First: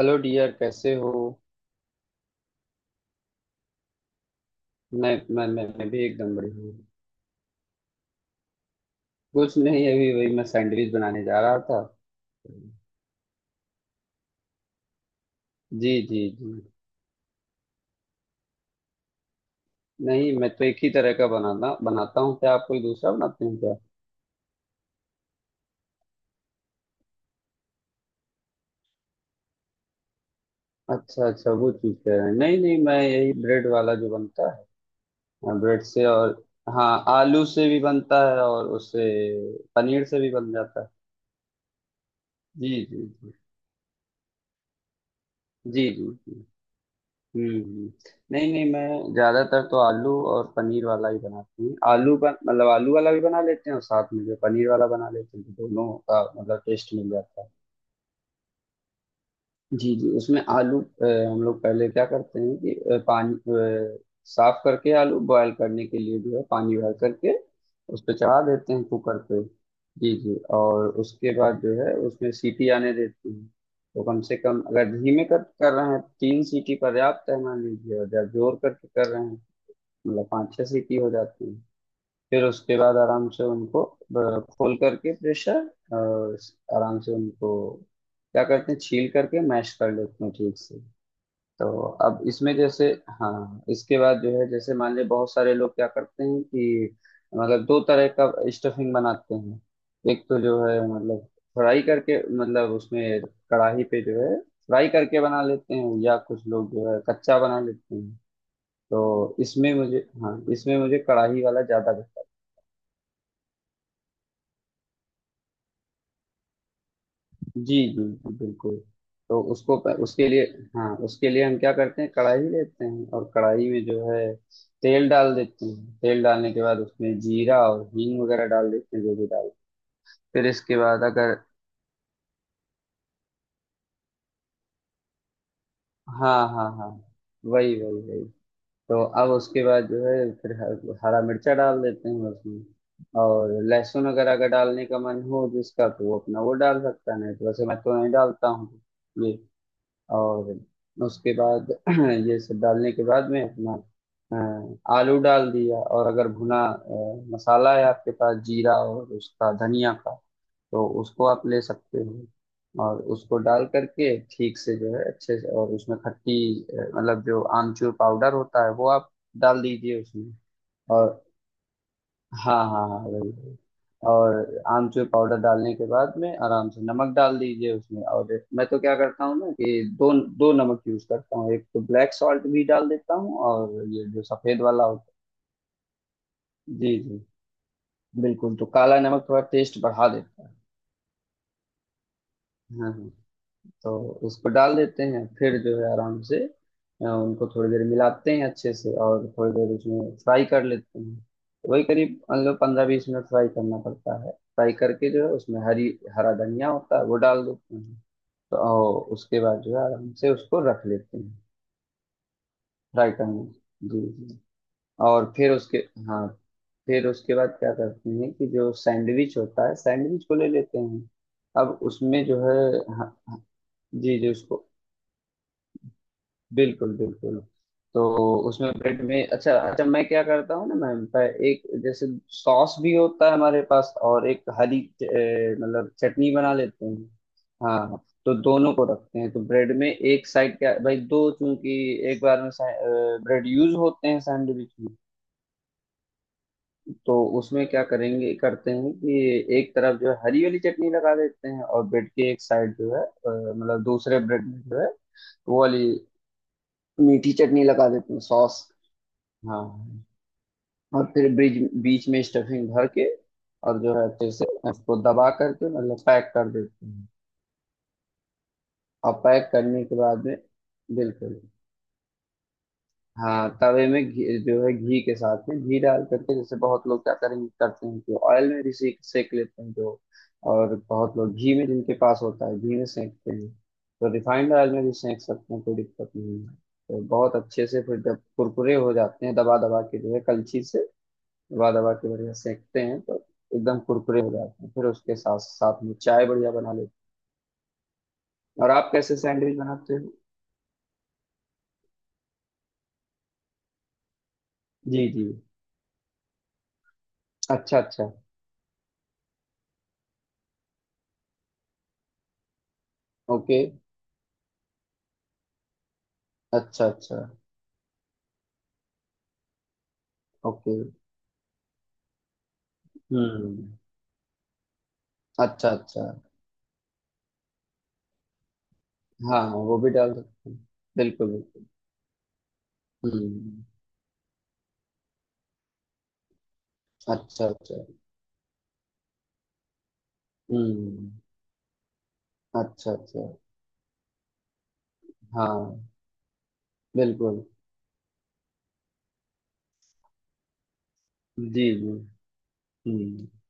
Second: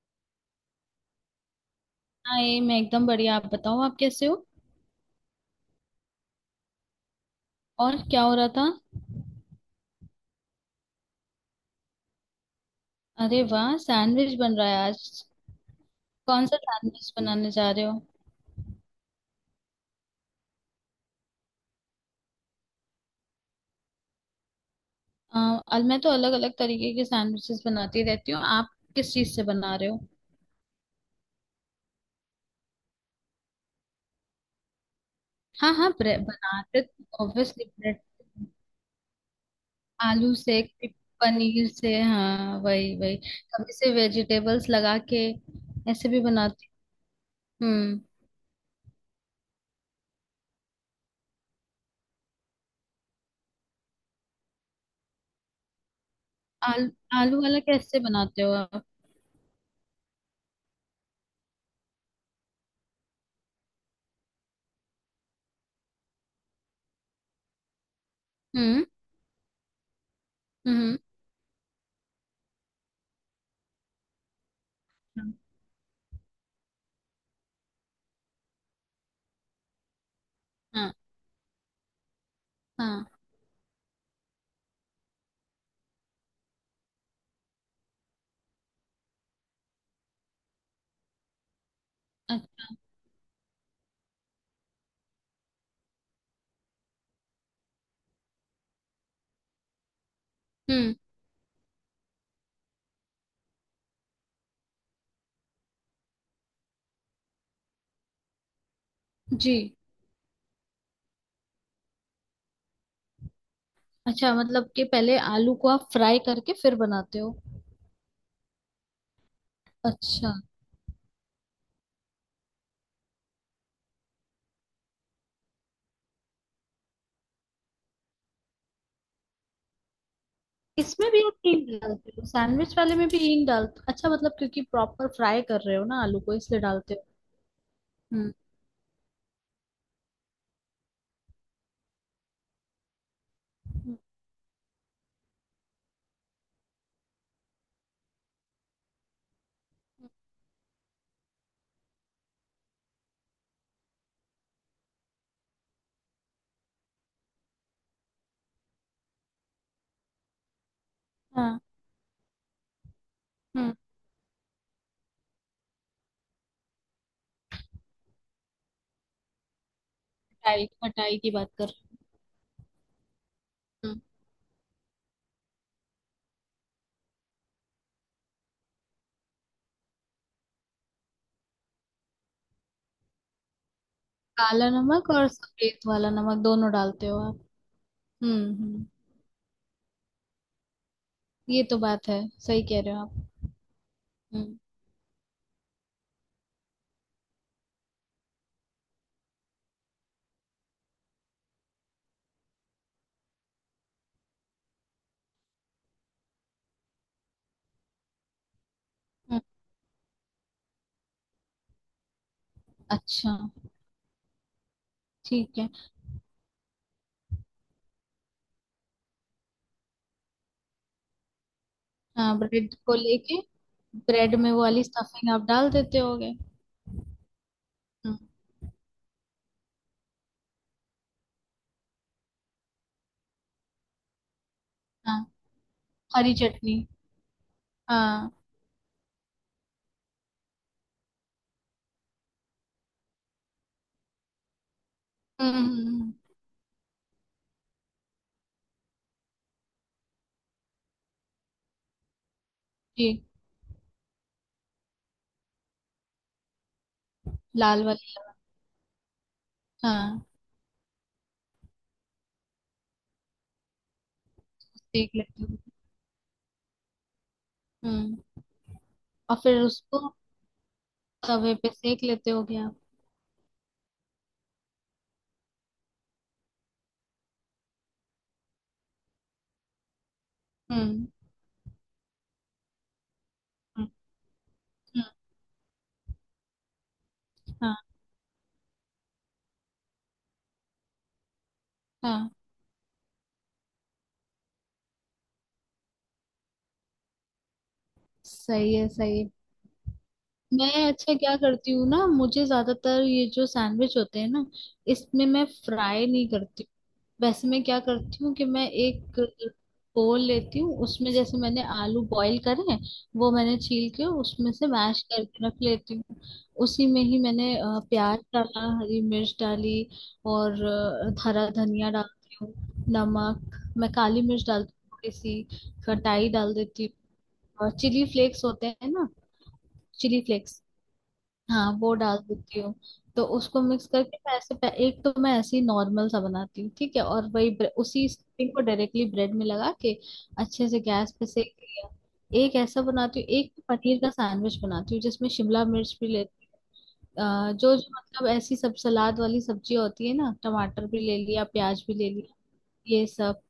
Hello dear, कैसे हो? Hi, मैं एकदम बढ़िया। आप बताओ, आप कैसे हो। मैं भी एकदम बढ़िया हूँ। और क्या हो रहा था। कुछ नहीं, अभी वही मैं सैंडविच बनाने जा रहा था। अरे वाह, सैंडविच बन रहा है आज। जी जी कौन जी। सा सैंडविच बनाने जा रहे हो। नहीं, मैं तो एक ही तरह का बनाता बनाता हूँ। क्या आप कोई दूसरा बनाते हैं क्या? आ, आज मैं तो अलग अलग तरीके के सैंडविचेस बनाती रहती हूँ। आप किस चीज से बना रहे हो। अच्छा अच्छा, वो चीज़ कह रहे हैं। नहीं नहीं, मैं यही ब्रेड वाला जो बनता है, हाँ ब्रेड हाँ, से। और बनाते। हाँ, आलू ऑब्वियसली से भी ब्रेड। बनता है, और उससे पनीर से भी आलू बन से। जाता है। पनीर से। हाँ, जी वही जी वही। जी। कभी से वेजिटेबल्स लगा के जी जी ऐसे भी जी। बनाती हूँ। हम्म। हम्म। नहीं नहीं, मैं ज्यादातर तो आलू और पनीर वाला ही बनाती हूँ। आलू बन मतलब आलू वाला भी बना लेते हैं और साथ में जो पनीर वाला बना लेते हैं, तो दोनों का मतलब आलू। टेस्ट मिल आलू जाता है। वाला कैसे बनाते हो आप। जी जी, उसमें आलू हम लोग पहले क्या करते हैं कि पानी साफ करके आलू बॉयल करने के लिए जो है, पानी बॉयल करके उस पर चढ़ा देते हैं हम्म। कुकर पे। जी जी, और हम्म। उसके बाद जो है उसमें सीटी आने देते हैं। तो कम से कम अगर धीमे हाँ कर कर रहे हैं, तीन सीटी पर्याप्त है मान लीजिए, और जब जोर करके कर रहे हैं, मतलब पाँच छह हाँ सीटी हो जाती। फिर उसके बाद हाँ। आराम से उनको खोल करके प्रेशर आराम से उनको क्या करते हैं, छील करके मैश कर लेते हैं ठीक से। तो अब इसमें अच्छा। जैसे, हाँ, इसके बाद जो है जैसे मान लीजिए बहुत सारे लोग क्या करते हैं कि मतलब दो तरह का स्टफिंग बनाते हैं। एक तो जो है हम्म। मतलब फ्राई करके, मतलब उसमें कढ़ाई पे जो है फ्राई करके बना लेते हैं, या कुछ लोग जो है कच्चा बना लेते हैं। तो जी। इसमें मुझे, हाँ, इसमें मुझे कढ़ाई वाला ज्यादा। अच्छा, मतलब कि पहले आलू को आप फ्राई करके फिर बनाते हो। जी जी जी, बिल्कुल। तो उसको, उसके अच्छा। लिए, हाँ, उसके लिए हम क्या करते हैं, कढ़ाई लेते हैं और कढ़ाई में जो है तेल डाल देते हैं। तेल डालने के बाद उसमें जीरा और हींग वगैरह डाल देते हैं, जो भी डाल, फिर इसके बाद इसमें भी अगर, आप हींग डालते हो, सैंडविच वाले में भी हींग डालते। अच्छा, मतलब क्योंकि प्रॉपर फ्राई कर रहे हो ना आलू को, हाँ इसलिए हाँ हाँ, डालते हो। वही वही वही। हम्म। तो अब उसके बाद जो है फिर हरा मिर्चा डाल देते हैं उसमें। और हम्म, लहसुन अगर अगर डालने का मन हो जिसका, तो वो अपना वो डाल सकता है, नहीं तो वैसे मैं तो नहीं डालता हूँ। और उसके बाद ये सब डालने के बाद में अपना आलू डाल दिया। और अगर भुना मसाला है आपके पास, जीरा और उसका धनिया का, तो उसको आप ले हाँ। सकते हो। और उसको डाल हम्म। करके ठीक से जो है अच्छे से, और उसमें खट्टी मतलब जो आमचूर पाउडर होता है, वो आप डाल दीजिए उसमें। खटाई, और खटाई की बात कर रहे हाँ हाँ हाँ, वही वही। हो। हम्म। और आमचूर पाउडर डालने के बाद में आराम से नमक डाल दीजिए उसमें, और मैं तो क्या करता हूँ ना कि दो दो नमक यूज करता हूँ, एक तो ब्लैक सॉल्ट भी डाल देता हूँ और ये जो सफेद काला वाला होता नमक और सफेद वाला नमक दोनों है। जी डालते जी, हो आप। हम्म। बिल्कुल। तो हम्म, काला नमक थोड़ा टेस्ट बढ़ा देता है। ये तो बात है। सही कह हाँ रहे हो हाँ। आप। तो उसको हम्म। डाल देते हैं, फिर जो है आराम से उनको थोड़ी देर मिलाते हैं अच्छे से, और थोड़ी देर उसमें फ्राई कर लेते हैं। वही करीब मतलब 15-20 मिनट फ्राई करना पड़ता है। फ्राई करके जो है उसमें हरी, हरा धनिया होता है, वो डाल देते हैं। तो और उसके हम्म, बाद जो है आराम से उसको रख लेते हैं, फ्राई अच्छा। करने। जी। जी। और फिर ठीक है। उसके, हाँ, फिर उसके बाद क्या करते हैं कि जो सैंडविच होता है, सैंडविच को ले लेते हैं। अब उसमें हाँ, जो है, ब्रेड को हाँ, लेके। जी जी, ब्रेड में वो उसको वाली स्टफिंग आप डाल देते होगे। बिल्कुल बिल्कुल। तो हम्म। उसमें ब्रेड में, अच्छा अच्छा, मैं क्या करता हूँ ना मैम, एक जैसे सॉस भी होता है हमारे पास, और एक हरी हाँ, मतलब चटनी हरी बना चटनी। लेते हैं। हाँ। हाँ। तो दोनों को रखते हैं, तो ब्रेड में एक साइड, क्या भाई, दो चूंकि एक बार में ब्रेड यूज होते हैं सैंडविच में। हम्म, हम्म। तो उसमें क्या करेंगे, करते हैं कि एक तरफ जो है हरी वाली चटनी लगा देते हैं, और ब्रेड के एक साइड जो है जी। मतलब दूसरे ब्रेड में जो है, वो वाली मीठी चटनी लाल लगा देते वाली। हैं, सॉस। हाँ। हाँ। और फिर बीच बीच में स्टफिंग भर के, और जो है अच्छे से उसको सेक दबा लेते हो। करके मतलब पैक कर देते हैं। हम्म। और और पैक फिर करने के उसको बाद में, बिल्कुल, तवे पे सेक लेते हो क्या आप? हाँ, तवे में घी जो है, घी के साथ में घी डाल करके, जैसे बहुत लोग क्या करेंगे करते हैं कि ऑयल में भी सेक सेक लेते हैं जो, और हम्म। बहुत लोग घी में, जिनके पास होता है घी में सेकते हैं, हम्म। तो रिफाइंड ऑयल में भी हम्म, सेक सकते हैं, कोई दिक्कत नहीं है। तो बहुत अच्छे से हाँ फिर जब कुरकुरे हो जाते हैं, दबा दबा के जो है कलछी से दबा दबा के हाँ। बढ़िया सेकते हैं, तो एकदम कुरकुरे हो जाते हैं। फिर उसके साथ साथ में चाय बढ़िया बना लेते हैं। और सही आप है, कैसे सही है। सैंडविच बनाते हो? मैं, अच्छा, क्या करती हूँ ना, मुझे ज्यादातर ये जो सैंडविच होते हैं ना, जी जी। इसमें मैं फ्राई नहीं करती। वैसे मैं अच्छा क्या अच्छा। करती हूँ कि मैं एक बोल लेती हूँ, उसमें जैसे मैंने आलू बॉईल करे हैं, वो मैंने ओके। छील के उसमें से मैश करके रख लेती हूँ। अच्छा उसी में ही अच्छा। मैंने प्याज डाला, हरी मिर्च डाली, और ओके। हरा धनिया डालती हूँ। नमक, हम्म। मैं काली मिर्च डालती हूँ थोड़ी सी। अच्छा अच्छा। खटाई डाल देती हूँ, और चिली फ्लेक्स होते हैं ना, हाँ हाँ, वो भी डाल चिली सकते हैं। फ्लेक्स, बिल्कुल बिल्कुल। हाँ वो डाल देती हूँ। तो उसको हम्म। मिक्स करके मैं ऐसे एक तो मैं ऐसे ही नॉर्मल सा बनाती हूँ, ठीक है, अच्छा और अच्छा। वही उसी स्टफिंग को डायरेक्टली ब्रेड में लगा के अच्छे से हम्म। गैस पे सेक लिया। एक ऐसा अच्छा बनाती अच्छा। हूँ। एक पनीर का सैंडविच बनाती हूँ, जिसमें शिमला हाँ, मिर्च भी लेती बिल्कुल। हूँ। जो जो, मतलब ऐसी सब सलाद वाली सब्जी होती है ना, टमाटर भी ले लिया, जी प्याज जी। भी ले लिया, ये हम्म। सब।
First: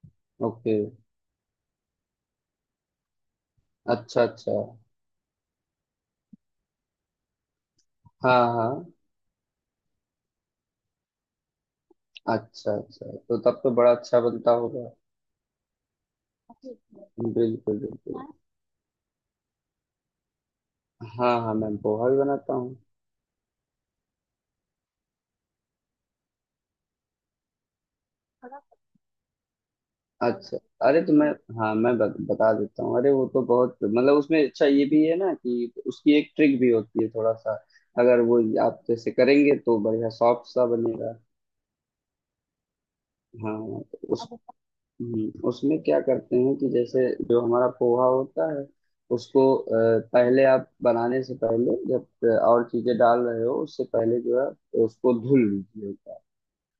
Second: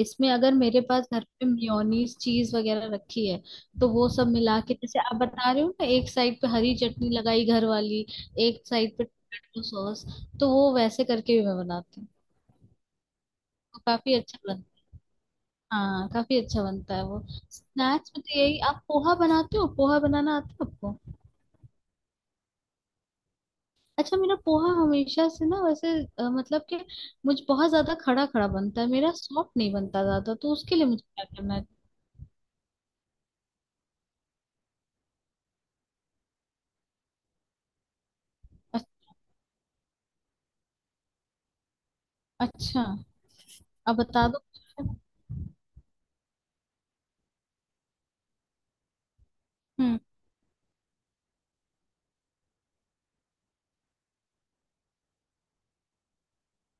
इसमें अगर ओके। मेरे पास घर पे मेयोनीज चीज वगैरह रखी है, तो वो अच्छा सब अच्छा। मिला के, जैसे आप बता रहे हो ना, एक साइड पे हरी चटनी लगाई घर वाली, हाँ एक हाँ। साइड पे टोमेटो सॉस, तो वो वैसे करके भी मैं बनाती हूँ। अच्छा अच्छा, तो तब तो तो बड़ा काफी अच्छा अच्छा बनता बनता है। होगा। हाँ, काफी अच्छा बनता है वो। बिल्कुल स्नैक्स में बिल्कुल। तो यही। आप पोहा बनाते हो? पोहा बनाना आता है आपको? हाँ हाँ, मैं पोहा भी बनाता हूँ। अच्छा, मेरा पोहा हमेशा से ना, वैसे मतलब कि मुझ बहुत ज्यादा खड़ा खड़ा बनता है मेरा, सॉफ्ट नहीं बनता ज्यादा। तो अच्छा, उसके लिए अरे मुझे तो क्या मैं, करना है। हाँ, मैं बता देता हूँ। अरे वो तो बहुत, मतलब उसमें अच्छा ये भी है ना कि उसकी एक ट्रिक भी होती है थोड़ा सा। अगर वो आप अ- जैसे करेंगे तो बढ़िया सॉफ्ट सा बनेगा। अच्छा, हाँ। तो अब उस, बता दो। उसमें क्या करते हैं कि जैसे जो हमारा पोहा होता है, उसको हम्म। पहले, आप बनाने से पहले जब और चीजें डाल रहे हो, उससे पहले जो है उसको धुल लीजिए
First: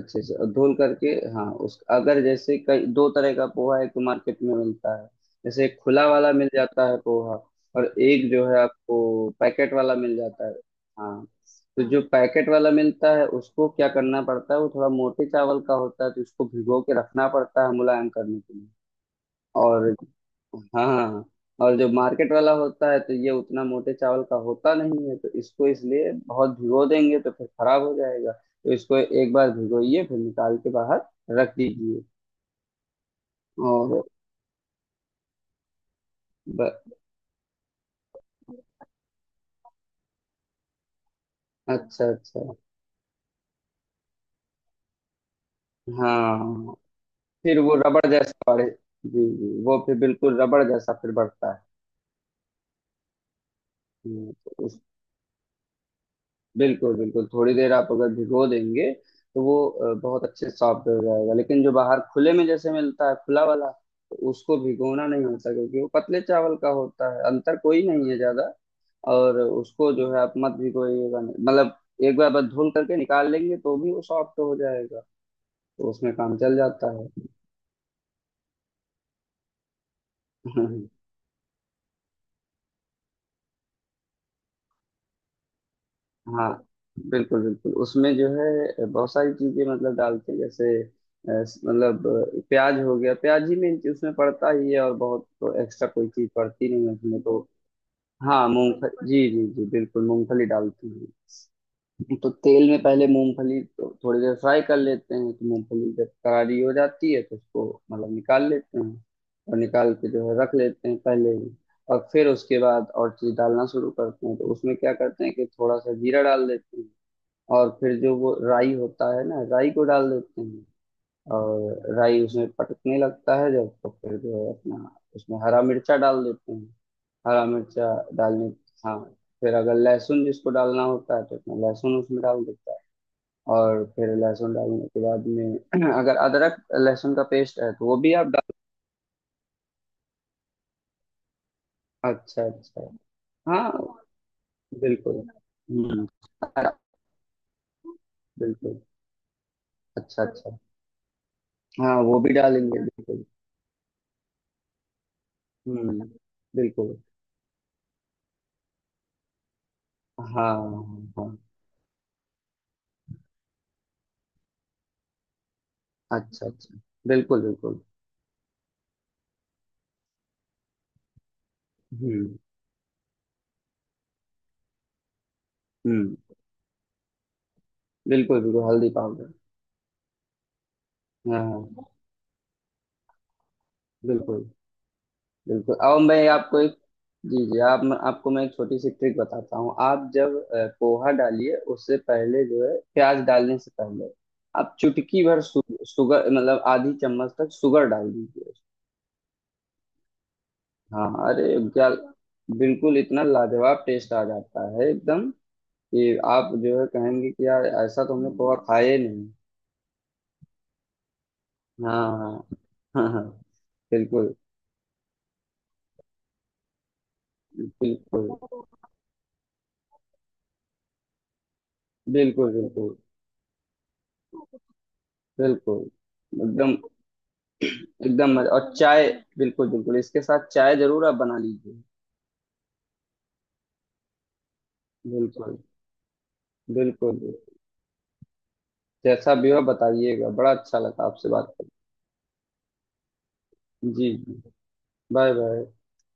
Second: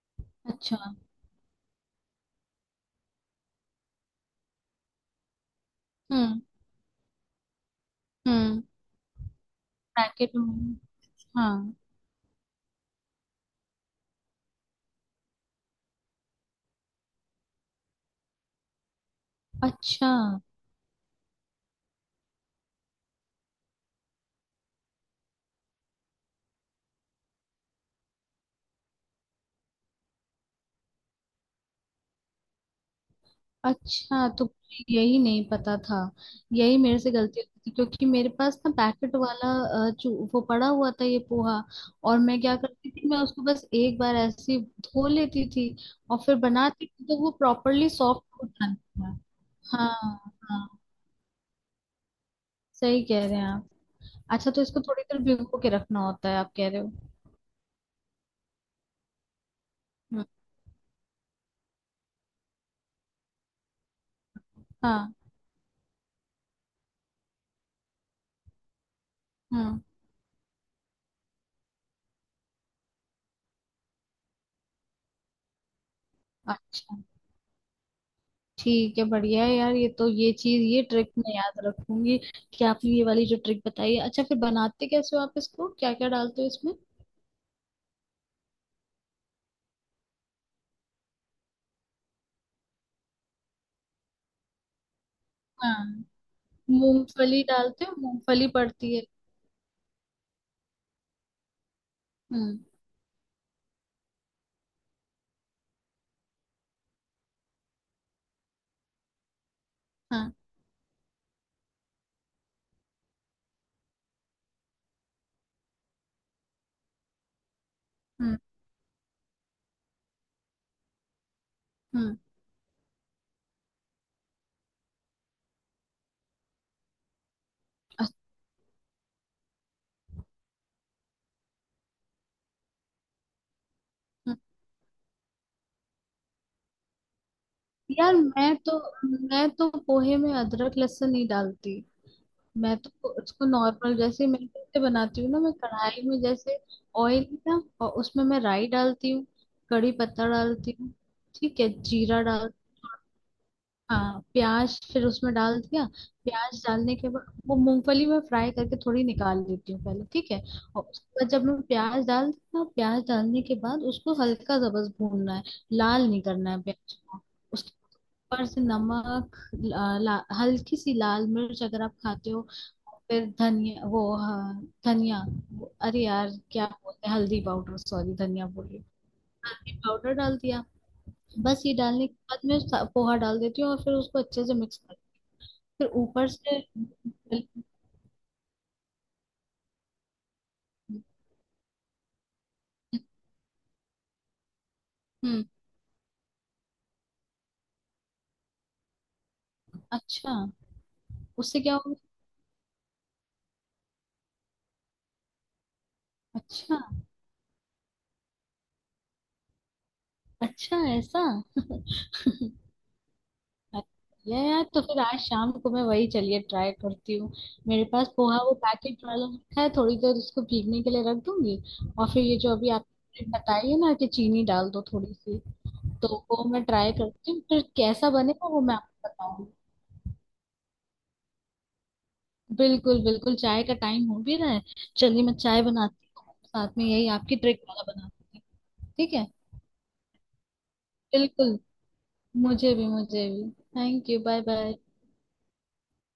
अच्छे से। और धुल अच्छा। करके, हाँ, उस अगर जैसे, कई दो तरह का पोहा, एक तो मार्केट में मिलता है, जैसे एक खुला वाला हम्म। मिल जाता है पोहा, और एक जो है हम्म। आपको पैकेट वाला मिल पैकेट जाता है। में। हाँ। हाँ। तो जो पैकेट वाला मिलता है, उसको क्या करना पड़ता है, वो थोड़ा मोटे चावल का होता है, तो उसको भिगो के रखना पड़ता है मुलायम करने के लिए। और अच्छा हाँ, और जो मार्केट वाला होता है, तो ये उतना मोटे चावल का होता नहीं है, तो इसको इसलिए बहुत भिगो देंगे तो फिर खराब हो जाएगा। तो इसको एक बार भिगोइए, फिर निकाल के बाहर रख दीजिए। और अच्छा, तो मुझे यही नहीं पता था। ब, यही मेरे से गलती हुई थी, क्योंकि मेरे पास ना पैकेट वाला जो वो पड़ा हुआ था ये पोहा, अच्छा और मैं अच्छा, क्या करती थी, मैं उसको बस एक बार ऐसे ही धो लेती थी और फिर हाँ, बनाती थी, तो वो फिर वो प्रॉपरली रबड़ सॉफ्ट हो जैसा बढ़े। जाता था। जी जी, वो फिर हाँ बिल्कुल रबड़ हाँ, जैसा फिर बढ़ता है। सही कह रहे हैं आप। अच्छा, तो तो इसको थोड़ी देर भिगो के रखना होता है आप कह रहे हो। बिल्कुल बिल्कुल, थोड़ी देर आप अगर भिगो देंगे तो वो बहुत हम्म, अच्छे सॉफ्ट हो जाएगा। लेकिन जो बाहर खुले में जैसे मिलता है खुला वाला, तो उसको भिगोना हाँ नहीं होता, क्योंकि वो पतले चावल का होता है, अंतर कोई नहीं है ज्यादा। और हाँ। उसको जो है आप मत भिगोइएगा, मतलब एक बार बस धुल करके निकाल लेंगे तो भी वो सॉफ्ट हो जाएगा, तो उसमें काम चल जाता अच्छा, है। ठीक है, बढ़िया है यार। ये तो, ये चीज, ये ट्रिक मैं याद रखूंगी कि आपने ये वाली जो ट्रिक बताई है। अच्छा, फिर बनाते कैसे हो आप इसको? क्या क्या डालते हो हाँ, इसमें? बिल्कुल बिल्कुल, उसमें जो है बहुत सारी चीजें मतलब डालते हैं, जैसे मतलब प्याज हो गया, प्याज ही में उसमें पड़ता ही है, और बहुत तो हाँ, एक्स्ट्रा कोई चीज पड़ती नहीं है उसमें, तो मूंगफली डालते हो? हाँ, मूंगफली पड़ती है। मूंगफली, जी जी जी, बिल्कुल मूंगफली डालते हैं। तो हम्म। तेल में पहले मूंगफली को थोड़ी देर फ्राई कर लेते हैं, तो मूंगफली जब करारी हो जाती है तो उसको मतलब निकाल लेते हैं, और निकाल के जो हाँ। है रख लेते हैं पहले ही। और फिर उसके बाद और चीज डालना शुरू करते हैं, तो उसमें क्या करते हैं कि थोड़ा सा जीरा डाल देते हैं, और फिर जो वो हम्म। राई होता है ना, राई को डाल देते हैं। और हम्म। राई उसमें पटकने लगता है जब, तो फिर जो है अपना उसमें हरा मिर्चा डाल देते हैं। हरा मिर्चा डालने, हाँ, फिर अगर लहसुन जिसको डालना होता है, तो अपना लहसुन उसमें डाल देता है। और फिर अच्छा। लहसुन डालने के बाद में अगर अदरक लहसुन का पेस्ट है, तो वो भी यार, आप डाल। मैं तो पोहे में अदरक लहसुन नहीं डालती। अच्छा मैं अच्छा। तो उसको हाँ, नॉर्मल, जैसे मैं कैसे बिल्कुल। बनाती हूँ ना, मैं कढ़ाई हम्म। में जैसे ऑयल ना, और उसमें मैं राई बिल्कुल। डालती हूँ, कड़ी अच्छा पत्ता अच्छा। डालती हूँ, ठीक है, हाँ, वो जीरा भी डाल, डालेंगे बिल्कुल। हाँ, प्याज फिर उसमें डाल दिया। हम्म। प्याज बिल्कुल। डालने के बाद वो मूंगफली में फ्राई करके थोड़ी निकाल लेती हूँ पहले, हाँ ठीक है, हाँ। और उसके बाद हाँ। जब मैं प्याज डाल दिया, प्याज डालने के बाद उसको हल्का सा बस भूनना है, लाल नहीं अच्छा करना है अच्छा। प्याज को। बिल्कुल उसके बिल्कुल। ऊपर से नमक, ला, ला, हल्की सी लाल मिर्च अगर आप खाते हम्म हो, फिर धनिया, वो, हाँ, धनिया, अरे हम्म। यार क्या बोलते हैं, हल्दी पाउडर, सॉरी, बिल्कुल धनिया बिल्कुल, बोल रही हूँ। हल्दी पाउडर। हल्दी पाउडर डाल दिया। हाँ बस ये हाँ। डालने के बाद मैं पोहा डाल देती हूँ और फिर उसको बिल्कुल अच्छे से मिक्स कर, बिल्कुल। फिर अब मैं ऊपर आपको से। एक, जी जी, आप, आपको मैं एक छोटी सी ट्रिक बताता हूँ। आप जब पोहा डालिए, उससे पहले जो है, प्याज डालने से पहले आप चुटकी भर हम्म। सुगर मतलब आधी चम्मच तक शुगर डाल दीजिए। अच्छा, हाँ, अरे उससे क्या क्या, होगा। बिल्कुल, इतना लाजवाब टेस्ट आ जाता है एकदम, कि आप अच्छा। जो है कहेंगे कि यार ऐसा तो हमने पोहा खाया ही नहीं। अच्छा ऐसा। हाँ हाँ। हाँ हाँ। बिल्कुल। ये यार, तो फिर आज शाम को मैं वही चलिए ट्राई करती हूँ। मेरे पास बिल्कुल पोहा वो पैकेट वाला रखा है, थोड़ी देर उसको भीगने के लिए रख दूंगी, और फिर ये जो बिल्कुल अभी बिल्कुल आपने बताई है ना कि चीनी डाल दो थोड़ी सी, बिल्कुल। तो वो मैं एकदम, ट्राई करती हूँ, फिर कैसा एकदम बनेगा मजा, वो और मैं चाय, आपको बताऊंगी। बिल्कुल बिल्कुल, इसके साथ चाय जरूर आप बना लीजिए। बिल्कुल बिल्कुल, चाय का टाइम हो भी रहा है। चलिए, मैं बिल्कुल चाय बनाती हूँ साथ में, यही बिल्कुल। आपकी ट्रिक वाला बनाती हूँ, ठीक है। जैसा भी हो बताइएगा, बड़ा अच्छा लगा आपसे बात बिल्कुल। मुझे भी, मुझे भी। करके। थैंक जी यू, बाय जी। बाय। Bye bye.